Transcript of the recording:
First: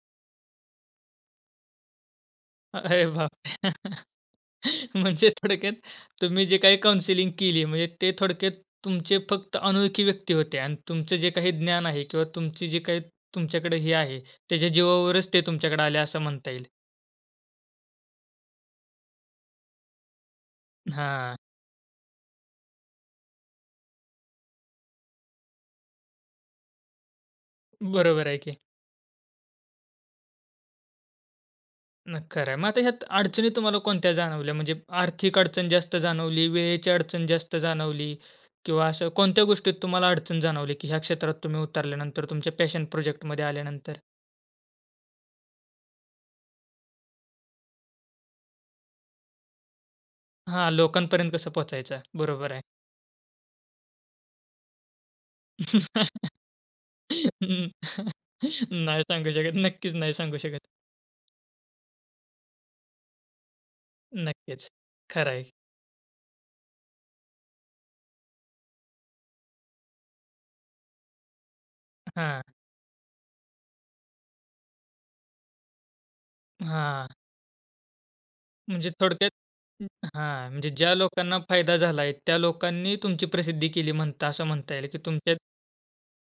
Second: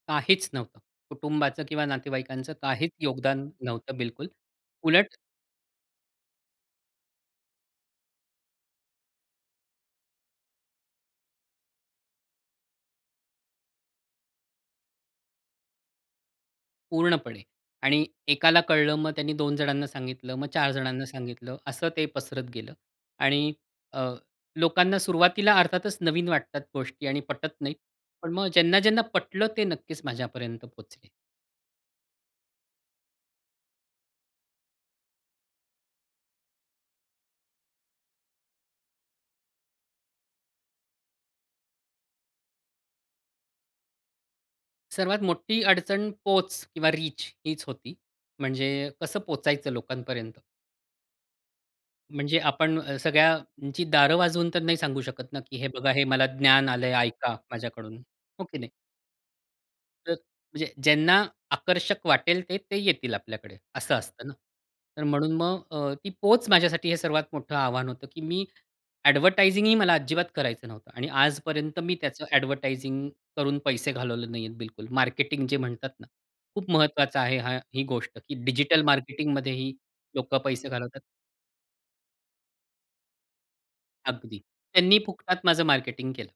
काहीच नव्हतं. कुटुंबाचं किंवा नातेवाईकांचं काहीच अरे योगदान बापरे! नव्हतं, बिलकुल. उलट म्हणजे थोडक्यात, तुम्ही जे काही काउंसलिंग केली, म्हणजे ते थोडक्यात तुमचे फक्त अनोळखी व्यक्ती होते अन् तुमचं जे काही ज्ञान आहे किंवा तुमची जी काही तुमच्याकडे हे आहे, त्याच्या जीवावरच ते तुमच्याकडे आले, असं म्हणता येईल. पूर्णपणे आणि एकाला कळलं, मग त्यांनी 2 जणांना सांगितलं, मग 4 जणांना हां. सांगितलं, असं ते पसरत गेलं आणि अ, लोकांना सुरुवातीला अर्थातच नवीन वाटतात गोष्टी आणि पटत नाहीत. बरोबर पण आहे मग की. ज्यांना-ज्यांना पटलं, ते नक्कीच माझ्यापर्यंत पोहचले. [unintelligible] खरं आहे. मग आता ह्यात अडचणी तुम्हाला कोणत्या जाणवल्या? म्हणजे आर्थिक अडचण जास्त जाणवली, वेळेची अडचण जास्त जाणवली किंवा असं कोणत्या गोष्टीत तुम्हाला अडचण जाणवली की ह्या क्षेत्रात तुम्ही उतरल्यानंतर, तुमच्या पॅशन प्रोजेक्टमध्ये आल्यानंतर? सर्वात मोठी अडचण पोच किंवा रीच हीच होती. म्हणजे कसं पोहचायचं लोकांपर्यंत? हां, लोकांपर्यंत कसं पोहचायचं म्हणजे बरोबर आहे. आपण अ, सगळ्यांची दार वाजवून तर नाही सांगू शकत ना, की "हे बघा, हे मला ज्ञान आलं आहे, ऐका हं. माझ्याकडून." हो की नाही? नाही सांगू शकत, नक्कीच तर नाही सांगू शकत. म्हणजे ज्यांना आकर्षक वाटेल ते, ते येतील आपल्याकडे, असं असतं ना? नक्कीच, तर खरं म्हणून आहे. मग अ, ती पोच माझ्यासाठी हे सर्वात मोठं आव्हान होतं, की मी ॲडव्हर्टायझिंगही मला अजिबात करायचं नव्हतं आणि आजपर्यंत मी त्याचं हां. ॲडव्हर्टायझिंग करून पैसे घालवले नाही आहेत बिलकुल, मार्केटिंग जे म्हणतात ना, खूप हां. महत्त्वाचं आहे हा ही गोष्ट की डिजिटल म्हणजे थोडक्यात मार्केटिंगमध्येही लोकं हां, पैसे म्हणजे ज्या घालवतात. लोकांना फायदा झाला आहे त्या लोकांनी तुमची प्रसिद्धी केली, म्हणता अगदी, असं म्हणता येईल की त्यांनी तुमच्यात फुकटात माझं मार्केटिंग केलं.